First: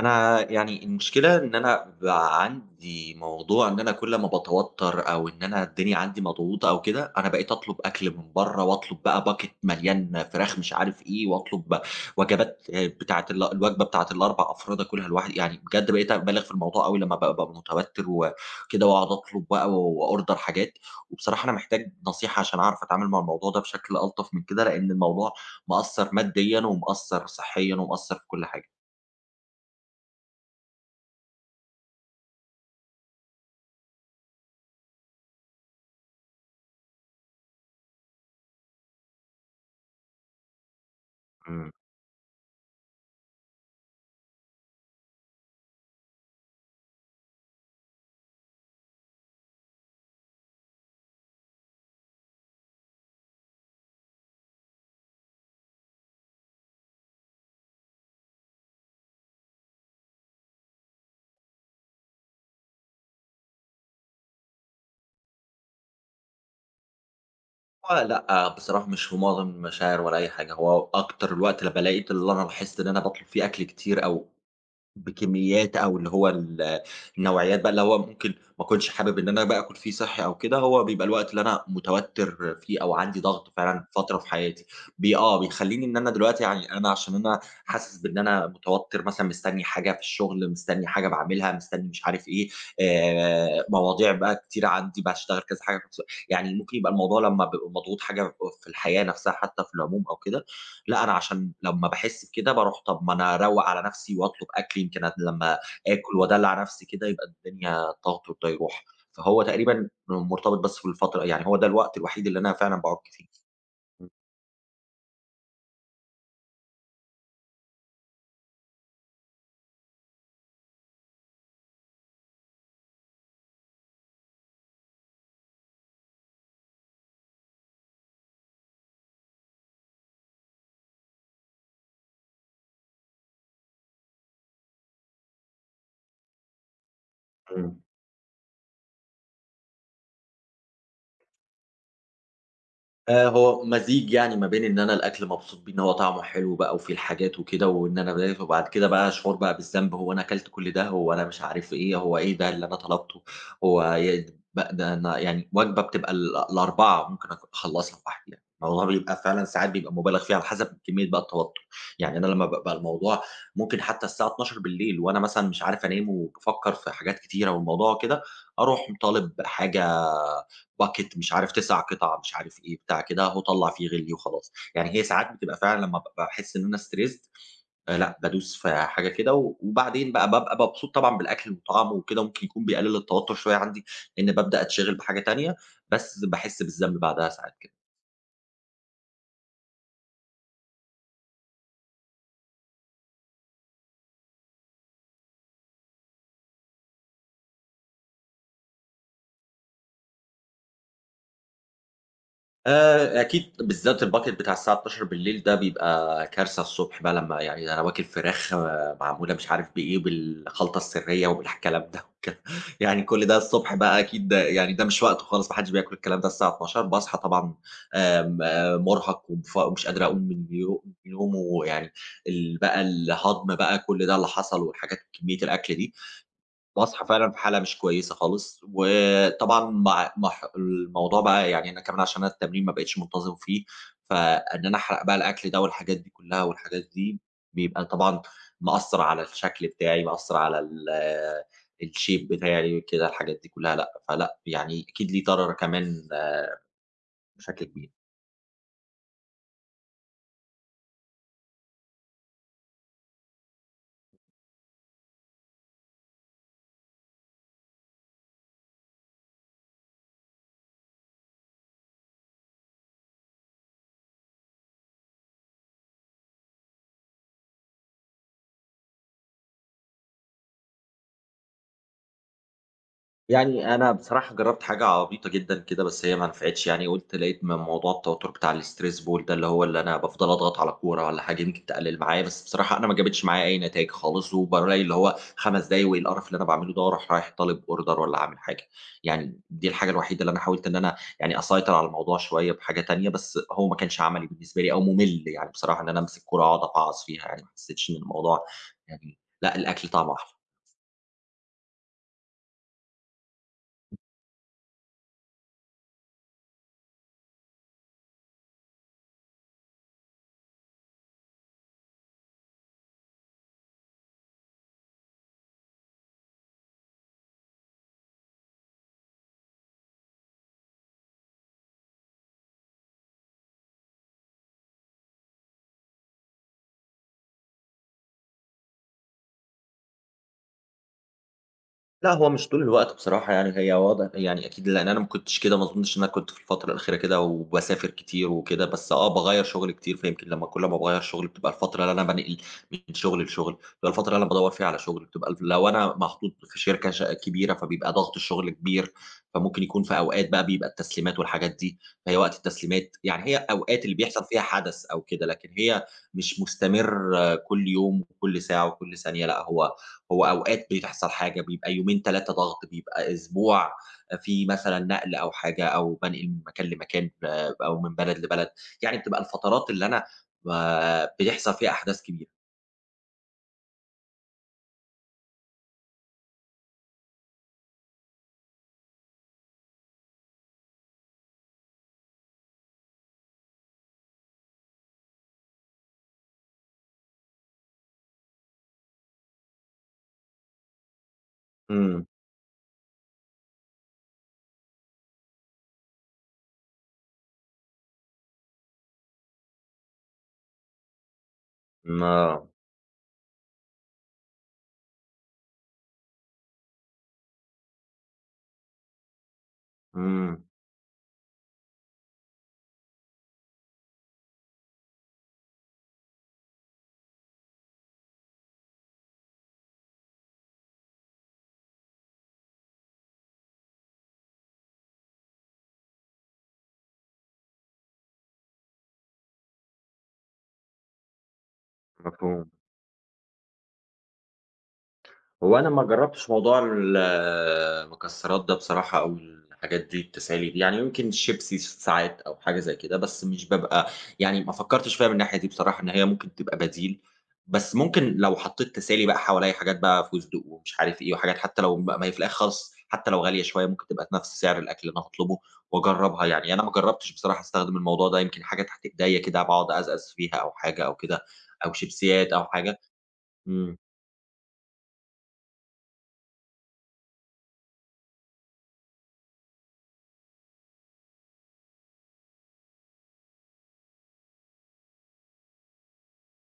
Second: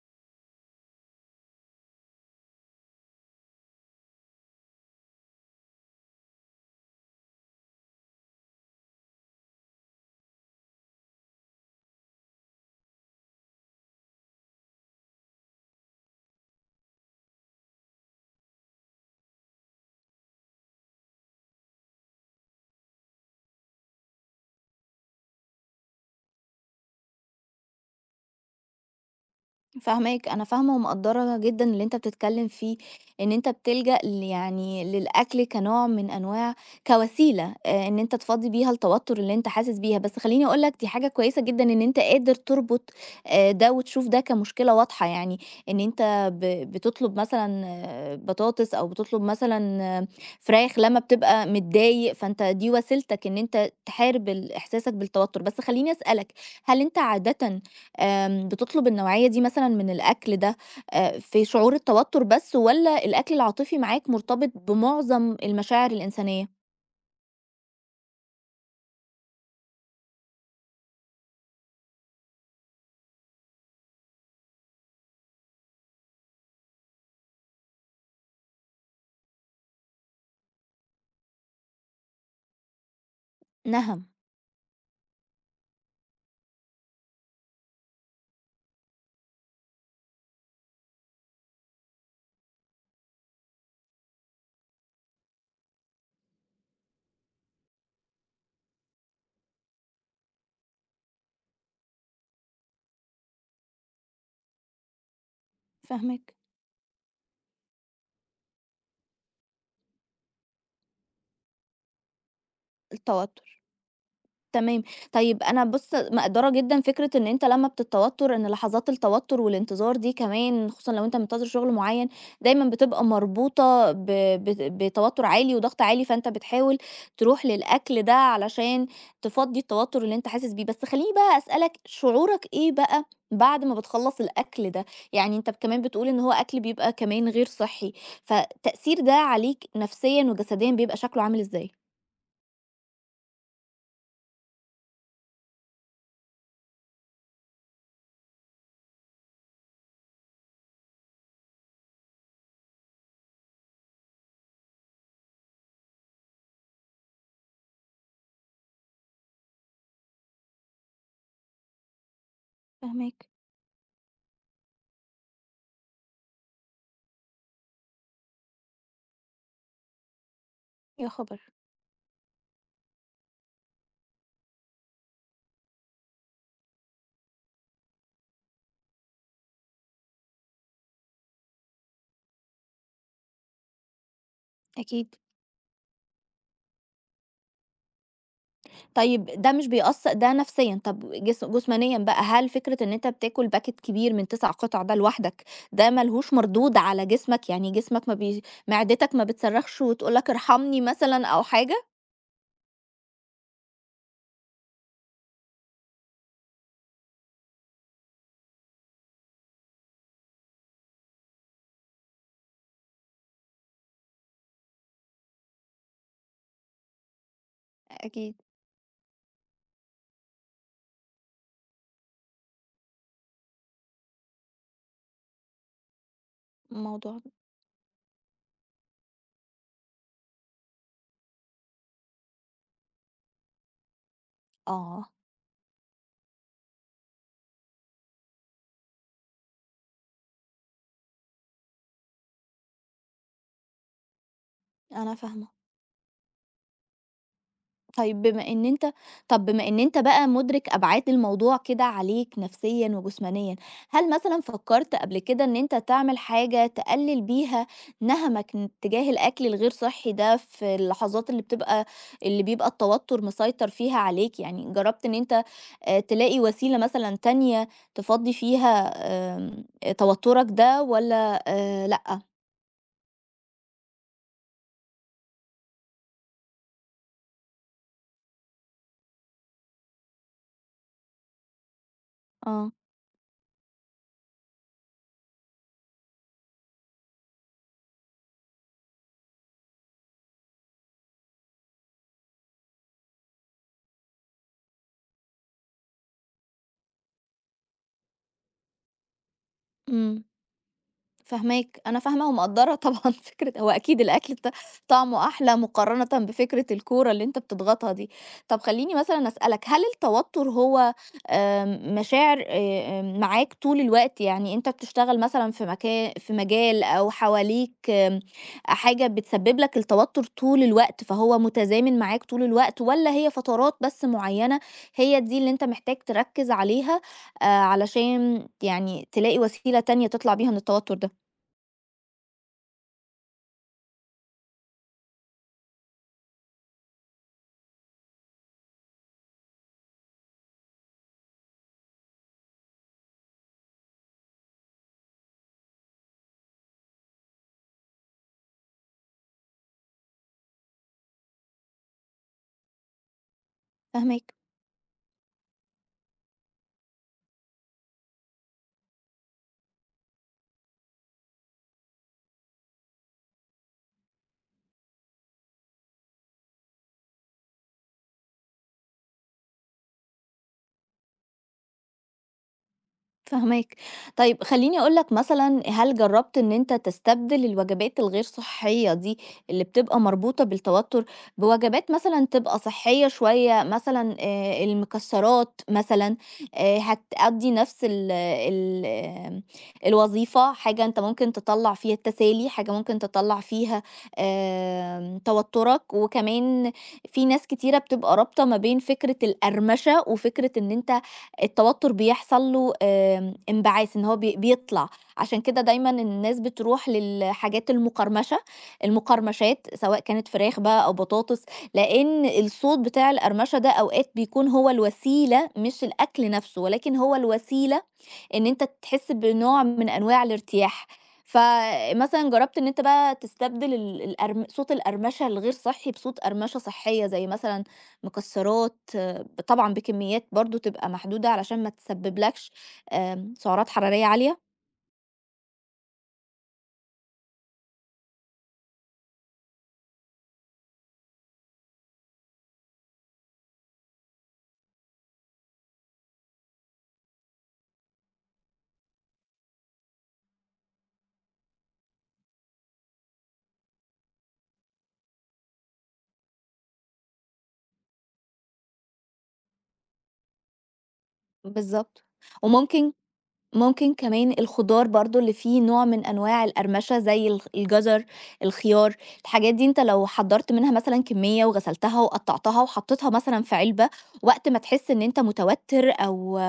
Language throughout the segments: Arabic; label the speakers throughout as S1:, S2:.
S1: أنا يعني المشكلة إن أنا بقى عندي موضوع إن أنا كل ما باتوتّر أو إن أنا الدنيا عندي مضغوطة أو كده، أنا بقيت أطلب أكل من برّه وأطلب بقى bucket مليان فراخ مش عارف إيه وأطلب وجبات بتاعة الوجبة بتاعة ال4 أفراد آكلها لوحدي، يعني بجد بقيت أبالغ في الموضوع أوي لمّا بابقى متوتّر وكده وأقعد أطلب بقى وأorder حاجات، وبصراحة أنا محتاج نصيحة عشان أعرف أتعامل مع الموضوع ده بشكل ألطف من كده، لإن الموضوع مأثّر ماديًا ومأثّر صحيًا ومأثّر في كل حاجة.
S2: فاهماك، أنا فاهمة ومقدّرة جدًا اللي أنت بتتكلّم فيه، إن أنت بتلجأ يعني للأكل كنوع من أنواع كوسيلة إن أنت تفضّي بيها التوتُّر اللي أنت حاسس بيها، بس خلّيني أقول لك دي حاجة كويسة جدًا
S1: إمم.
S2: إن أنت قادر تربط ده وتشوف ده كمشكلة واضحة يعني، إن أنت بتطلب مثلًا بطاطس أو بتطلب مثلًا فراخ لمّا بتبقى متضايق، فأنت دي وسيلتك إن أنت تحارب إحساسك بالتوتُّر، بس خلّيني أسألك، هل أنت عادةً بتطلب النوعية دي مثلًا من الأكل ده في شعور التوتر بس والّا الأكل العاطفي معاك مرتبط بمعظم المشاعر الإنسانية؟
S1: هو لأ، آه، بصراحة مش في معظم المشاعر ولا أي حاجة، هو أكتر الوقت اللي بالاقي اللي أنا باحس إن أنا باطلب فيه أكل كتير أو بكميات أو اللي هو النوعيات بقى اللي هو ممكن ما أكونش حابب إن أنا بقى آكل فيه صحّي أو كده، هو بيبقى الوقت اللي أنا متوتر فيه أو عندي ضغط فعلًا
S2: نَهَم،
S1: فترة في حياتي، بي آه، بيخلّيني إن أنا دلوقتي يعني أنا عشان أنا حاسس بإن أنا متوتر مثلًا مستني حاجة في الشغل، مستني حاجة باعملها، مستني مش عارف إيه، مواضيع بقى كتيرة عندي، باشتغل كذا حاجة في نفس الوقت، يعني ممكن يبقى الموضوع لمّا بابقى مضغوط حاجة في الحياة نفسها حتى في العموم أو كده. لأ، أنا عشان لمّا باحس بكده باروح طَب ما أنا أروّق على نَفْسي وأطلب أكل يمكن لمّا آكل
S2: فاهماك،
S1: وأدلّع نَفْسي كده يبقى الدنيا الضغط ده يروح، فهو تقريبًا مرتبط بس في الفترة يعني هو ده الوقت الوحيد اللي أنا فعلًا باعُك فيه.
S2: التوتر.
S1: إمم.
S2: تمام. طيب أنا بُص، مقدّرة جدًا فكرة إن أنت لمّا بتتوتر إن لحظات التوتر والانتظار دي كمان خصوصًا لو أنت منتظر شغل معيّن، دايمًا بتبقى مربوطة ب بت بتوتر عالي وضغط عالي، فأنت بتحاول تروح للأكل ده علشان تفضّي التوتر اللي أنت حاسس بيه. بس خلّيني بقى أسألك شعورك إيه بقى بعد ما بتخلّص الأكل ده؟ يعني أنت كمان بتقول إن هو أكل بيبقى كمان غير
S1: إمم.
S2: صحّي، فالتأثير ده عليك نفسيًا وجسديًا بيبقى شكله عامل إزاي؟
S1: هو مزيج يعني ما بين إن أنا الأكل مبسوط بيه، إن هو طعمه حلو بقى وفيه الحاجات وكده، وإن أنا باكل وبعد كده بقى شعور بقى بالذنب، هو أنا أكلت كل ده، هو أنا مش عارف إيه، هو إيه ده اللي أنا طلبته، هو ي ب ده أنا يعني وجبة بتبقى ال4 ممكن أخلّصها لوحدي يعني، الموضوع بيبقى فعلًا ساعات بيبقى مُبالغ فيه على حسب كمية بقى التوتر، يعني أنا لمّا بابقى الموضوع
S2: فاهماك،
S1: ممكن حتى الساعة 00:00 وأنا مثلًا مش عارف أنام وبافكّر في حاجات كتيرة والموضوع كده، أروح طالب حاجة
S2: يا
S1: باكيت مش
S2: خبر!
S1: عارف 9 قطع مش عارف إيه، بتاع كده، أهو طلّع فيه غِلّي وخلاص. يعني هي ساعات بتبقى فعلًا لمّا بابقى باحس إن أنا stressed. لأ، بادوس في حاجة كده وبعدين بقى بابقى مبسوط طبعًا بالأكل وطعمه وكده، ممكن يكون بيقلل التوتر شوية عندي، لإن بابدأ أتشغِل
S2: أكيد.
S1: بحاجة تانية، بس باحس بالذنب بعدها ساعات كده.
S2: طيب ده مش بيأثر ده نفسيًا، طب جسمانيًا بقى هل فكرة إن أنت بتاكل باكيت كبير من 9 قطع ده لوحدك، ده ما لهوش مردود على جسمك؟ يعني جسمك ما بي معدتك ما بتصرخش وتقول لك ارحمني مثلًا أو حاجة؟
S1: أكيد بالذات الbucket بتاع الساعة 00:00 ده بيبقى كارثة الصبح بقى لمّا يعني أنا واكل فراخ آه، معمولة مش عارف بإيه، بالخلطة السرية وبالكلام ده والكلام يعني كل ده الصبح بقى أكيد يعني ده مش وقته خالص، ما حدش بياكل الكلام ده الساعة 00:00 باصحى طبعًا.
S2: أكيد
S1: آمم. مُرهق ومش قادر أقوم من من يومه، ويعني ال بقى الهضم بقى كل ده اللي حصل والحاجات كمية الأكل دي، باصحى
S2: الموضوع
S1: فعلًا في حالة مش كويسة خالص، وطبعًا مع الموضوع بقى يعني أنا كمان عشان أنا التمرين ما بقيتش منتظم فيه، فإن أنا أحرق
S2: آه،
S1: بقى الأكل ده والحاجات دي كلها والحاجات دي، بيبقى طبعًا مأثّر على الشكل بتاعي، مأثّر على الshape بتاعي كده الحاجات دي كلها لأ، فلأ يعني أكيد
S2: أنا
S1: ليه
S2: فاهمة.
S1: ضرر كمان بشكل كبير.
S2: طيب بما إن أنت بقى مُدرك أبعاد الموضوع كده عليك نفسيًا وجسمانيًا، هل مثلًا فكّرت قبل كده إن أنت تعمل حاجة تقلِّل بيها نَهَمك تجاه الأكل الغير صحّي ده في اللحظات اللي بيبقى التوتُّر مسيطر فيها عليك؟ يعني جرّبت إن أنت تلاقي وسيلة مثلًا تانية تفضّي فيها آمم توتُّرك ده والّا لأ؟
S1: يعني أنا بصراحة جرّبت حاجة عبيطة جدًا كده، بس هي ما نفعتش يعني، لقيت موضوع التوتر بتاع الstress ball ده، اللي هو اللي أنا بافضل أضغط على كورة والّا حاجة يمكن تقلل معايا، بس
S2: آه.
S1: بصراحة أنا ما جابتش معايا أي نتايج خالص، وبالاقي اللي هو 5 دقايق وإيه القرف اللي أنا باعمله ده، وأروح رايح طالب order والّا عامل حاجة. يعني دي الحاجة الوحيدة اللي أنا حاولت إن أنا يعني أسيطر على الموضوع شوية بحاجة تانية، بس هو ما كانش عملي بالنسبة لي أو مُمِل يعني بصراحة إن أنا أمسك كورة أقعد أفعّص فيها يعني، ما حسيتش إن الموضوع يعني لأ، الأكل طعمه
S2: إمم.
S1: أحلى.
S2: فاهماك، أنا فاهمة ومقدّرة طبعًا فكرة هو أكيد الأكل طعمه أحلى مقارنةً بفكرة الكورة اللي أنت بتضغطها دي. طب خلّيني مثلًا أسألك، هل التوتر هو مشاعر معاك طول الوقت؟ يعني أنت بتشتغل مثلًا في مجال أو حواليك حاجة بتسبب لك التوتر طول الوقت، فهو متزامن معاك طول الوقت والّا هي فترات بس معيّنة هي دي اللي أنت محتاج تركّز عليها علشان يعني تلاقي وسيلة تانية تطلع بيها من التوتر ده؟
S1: لأ، هو مش طول الوقت بصراحة يعني، هي واضح يعني أكيد لإن أنا ما كنتش كده، ما أظنش إن أنا كنت في الفترة الأخيرة كده وباسافر كتير وكده، بس آه، باغيّر شغل كتير، فيمكن لمّا كل ما باغيّر شغل بتبقى الفترة اللي أنا بانقل من شغل لشغل، بتبقى الفترة اللي أنا بادوّر فيها على شغل، بتبقى الف لو أنا محطوط في شركة كبيرة، فبيبقى ضغط الشغل كبير، فممكن يكون في أوقات بقى بيبقى التسليمات والحاجات دي، فهي وقت التسليمات، يعني هي أوقات اللي بيحصل
S2: فاهماك،
S1: فيها حدث أو كده، لكن هي مش مستمر آه، كل يوم وكل ساعة وكل ثانية، لأ، هو أوقات بتحصل حاجة، بيبقى يومين 3 ضغط، بيبقى أسبوع في مثلًا نقل أو حاجة، أو بانقل من مكان لمكان، أو من بلد لبلد، يعني بتبقى الفترات اللي أنا ب بيحصل فيها أحداث كبيرة.
S2: فاهماك. طيب خلّيني أقول لك مثلًا هل جرّبت إن أنت تستبدل الوجبات الغير صحّية دي اللي بتبقى مربوطة بالتوتر، بوجبات مثلًا تبقى صحّية شوية مثلًا المكسّرات مثلًا هتأدّي نَفْس ال ال آمم الوظيفة، حاجة أنت ممكن تطلّع فيها
S1: إمم.
S2: التسالي، حاجة ممكن تطلّع فيها توتُّرك، وكمان في ناس كتيرة بتبقى رابطة ما بين فكرة القرمشة وفكرة إن أنت التوتر بيحصل
S1: آه.
S2: له انبعاث إن هو بيطلع، عشان كده دايمًا الناس بتروح للحاجات المقرمشة، المقرمشات سواء كانت
S1: إمم.
S2: فراخ بقى أو بطاطس، لإن الصوت بتاع القرمشة ده أوقات بيكون هو الوسيلة مش الأكل نفسه، ولكن هو الوسيلة إن أنت تحس بنوع من أنواع الارتياح. فمثلًا جرّبت إن أنت بقى تستبدل ال القرم صوت القرمشة الغير صحّي بصوت قرمشة صحية، زي مثلًا مكسّرات طبعًا بكميات برضه تبقى محدودة علشان ما تسبّب لكش
S1: مفهوم.
S2: سعرات حرارية عالية.
S1: هو انا ما جربتش موضوع المكسرات ده بصراحه او الحاجات دي التسالي دي يعني يمكن شيبسي ساعات او حاجه زي كده بس مش ببقى يعني ما فكرتش فيها من الناحيه دي بصراحه ان هي ممكن تبقى بديل، بس ممكن لو حطيت تسالي بقى حواليا حاجات بقى فستق ومش عارف ايه وحاجات حتى لو ما هي في الاخر خالص حتى لو غاليه شويه ممكن تبقى في نفس سعر الاكل اللي انا هطلبه واجربها، يعني انا ما جربتش بصراحه استخدم الموضوع ده، يمكن حاجه تحت ايديا كده بقعد ازقز فيها او حاجه او كده، او
S2: بالضبط.
S1: شيبسيات او حاجه.
S2: وممكن
S1: امم.
S2: ممكن كمان الخضار برضو اللي فيه نوع من أنواع القرمشة زي الجزر الخيار، الحاجات دي انت لو حضرت منها مثلا كمية وغسلتها وقطعتها وحطيتها مثلا في علبة، وقت ما تحس ان انت متوتر او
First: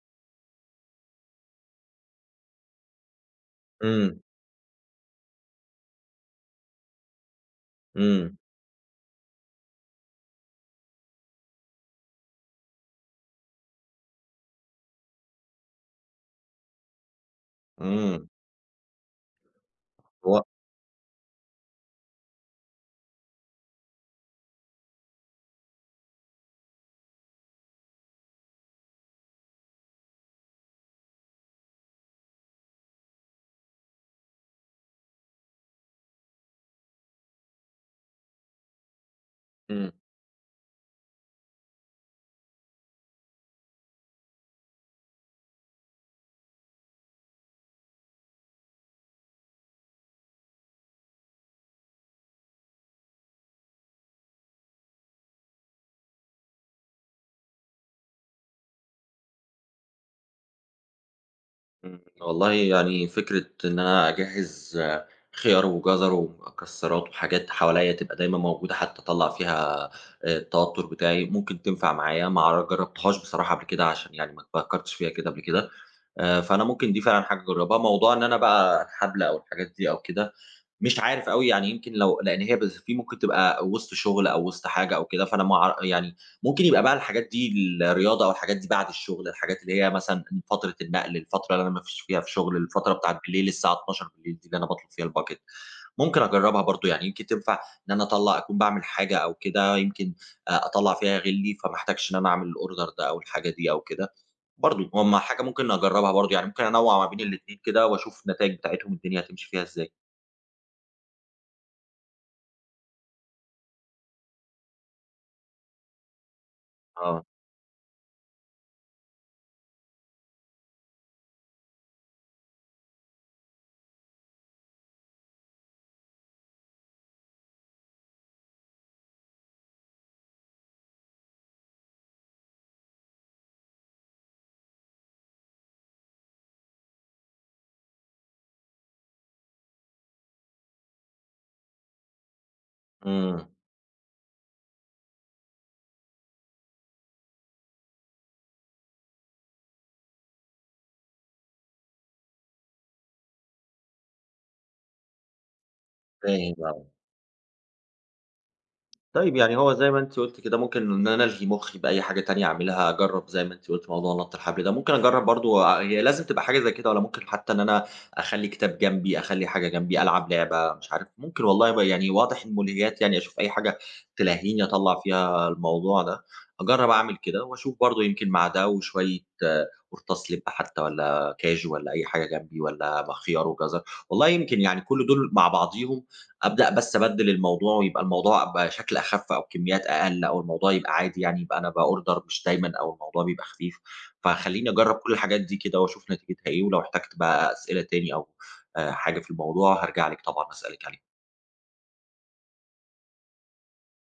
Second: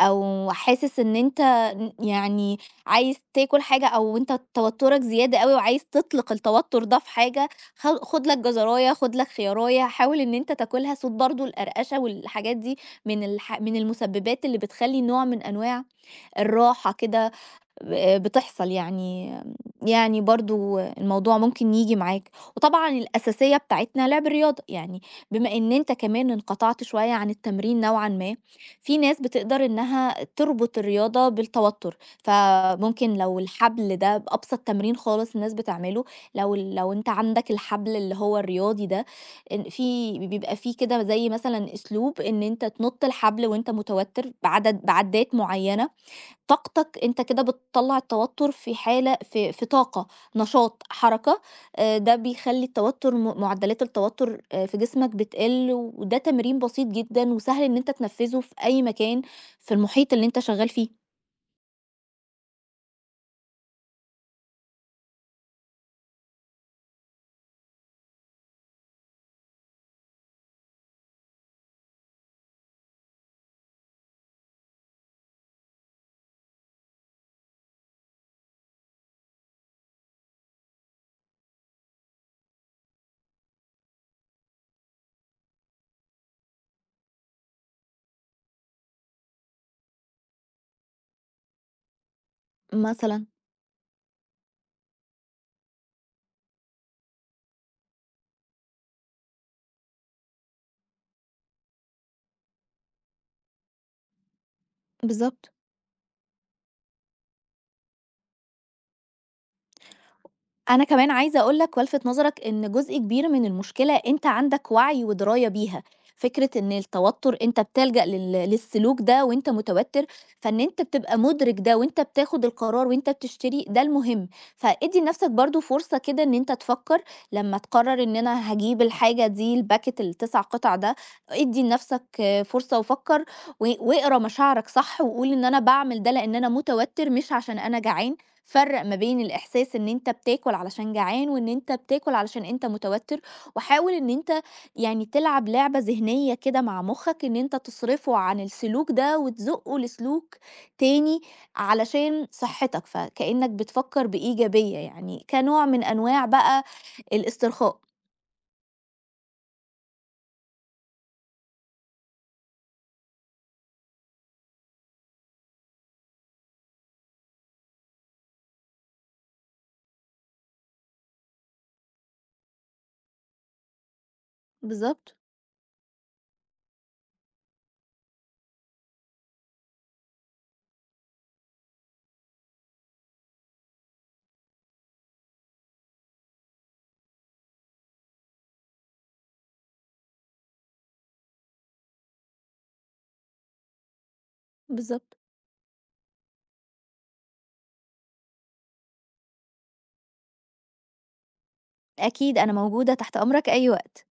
S2: حاسس ان انت يعني عايز تاكل حاجة او
S1: امم.
S2: انت توترك زيادة قوي وعايز تطلق التوتر ده في حاجة، خد
S1: إمم.
S2: لك جزراية خد لك خيارية، حاول ان انت تاكلها صوت برضو القرقشة والحاجات دي من المسببات اللي بتخلي نوع من أنواع الراحة كده ب آه،
S1: إمم.
S2: بتحصل يعني، يعني
S1: هو
S2: برضه الموضوع ممكن ييجي معاك، وطبعًا الأساسية بتاعتنا لعب الرياضة، يعني بما إن أنت كمان انقطعت شوية عن التمرين نوعًا ما، في ناس بتقدر إنها تربط الرياضة بالتوتر، فممكن لو الحبل ده بأبسط تمرين خالص الناس بتعمله، لو أنت عندك الحبل اللي هو الرياضي ده، إن
S1: إمم.
S2: بيبقى في كده زي مثلًا أسلوب إن أنت تنُط الحبل وأنت متوتر بعدّات معيّنة، طاقتك أنت كده بتطلّع التوتر في حالة في في طاقة، نشاط، حركة، ده بيخلّي التوتر معدلات التوتر في جسمك بتقِل، وده تمرين بسيط جدًا وسهل إن أنت تنفّذه في أي مكان في المحيط اللي أنت شغّال فيه
S1: إمم. والله يعني فكرة إن أنا أجهّز آه، خيار وجزر ومكسرات وحاجات حواليّا تبقى دايمًا موجودة حتى أطلّع فيها التوتر بتاعي، ممكن تنفع معايا ما أعر جربتهاش بصراحة قبل كده عشان يعني ما فكّرتش فيها كده قبل كده. فأنا ممكن دي فعلًا حاجة أجرّبها، موضوع إن أنا بقى الحبل أو الحاجات دي أو كده، مش عارف أوي يعني يمكن لإن هي بس في ممكن تبقى وسط شغل أو وسط حاجة أو كده، فأنا ما أع يعني ممكن يبقى بقى الحاجات دي الرياضة أو الحاجات دي بعد الشغل، الحاجات اللي هي مثلًا فترة النقل، الفترة اللي أنا ما فيش فيها في شغل، الفترة بتاعة
S2: مثلًا.
S1: بالليل الساعة 00:00 دي اللي أنا باطلب فيها الbucket ممكن أجرّبها برضه، يعني يمكن تنفع إن أنا أطلّع أكون باعمل حاجة أو كده، يمكن أطلّع فيها غِلّي، فما احتاجش إن أنا أعمل الorder ده أو الحاجة دي أو كده. برضه، هُم حاجة
S2: بالضبط.
S1: ممكن أجرّبها برضه، يعني ممكن أنوّع ما بين الاتنين كده وأشوف النتايج بتاعتهم الدنيا هتمشي فيها إزاي.
S2: أنا كمان عايزة أقول لك والفت نظرك إن جزء كبير من المشكلة أنت عندك وعي ودراية بيها، فكرة إن
S1: آه.
S2: التوتر أنت بتلجأ للسلوك ده وأنت متوتر، فإن أنت بتبقى مدرك ده وأنت بتاخد القرار وأنت بتشتري ده المهم، فادي لنفسك برضو فرصة كده إن أنت تفكر لما تقرر إن أنا هجيب الحاجة دي الباكت التسع قطع ده، ادي لنفسك فرصة وفكر واقرا مشاعرك صح وقول إن أنا بعمل ده لأن أنا متوتر مش عشان أنا جعان. فرّق ما بين الإحساس إن أنت بتاكل علشان جعان، وإن أنت بتاكل علشان أنت متوتر،
S1: إمم.
S2: وحاول إن أنت يعني تلعب لعبة ذهنية كده مع مخّك، إن أنت تصرفه عن السلوك ده وتزقه لسلوك تاني علشان صحتك، فكأنك بتفكر بإيجابية يعني، كنوع من أنواع
S1: فاهم،
S2: بقى
S1: آه.
S2: الاسترخاء.
S1: طيب، يعني هو زي ما أنتِ قُلتِ كده ممكن إن أنا ألهي مُخّي بأي حاجة تانية أعملها، أجرّب زي ما أنتِ قُلتِ موضوع نَطّ الحبل ده، ممكن أجرّب برضه، هي لازم تبقى حاجة زي كده والّا ممكن حتى إن أنا أخلّي كتاب جنبي، أخلّي حاجة جنبي، ألعب لعبة مش عارف، ممكن والله يعني واضح المُلهيات يعني أشوف أي حاجة تلهّيني أطلّع
S2: بالضبط،
S1: فيها الموضوع ده، أجرّب أعمل كده وأشوف برضه يمكن مع ده وشوية آه، قرطاس لِبّ حتى والّا كاجو والّا أي حاجة جنبي والّا خيار وجزر، والله يمكن يعني كل دول مع بعضيهم أبدأ بس أبدِّل الموضوع ويبقى الموضوع بشكل أخَف أو كميات أقل أو الموضوع يبقى عادي، يعني يبقى أنا باorder مش دايمًا أو الموضوع بيبقى خفيف، فخلّيني أجرّب كل
S2: بالضبط.
S1: الحاجات دي كده وأشوف نتيجتها إيه، ولو احتجت بقى أسئلة تاني أو حاجة في الموضوع هارجع لِك طبعًا أسألِك عليها.
S2: أكيد أنا موجودة تحت أمرك أي وقت.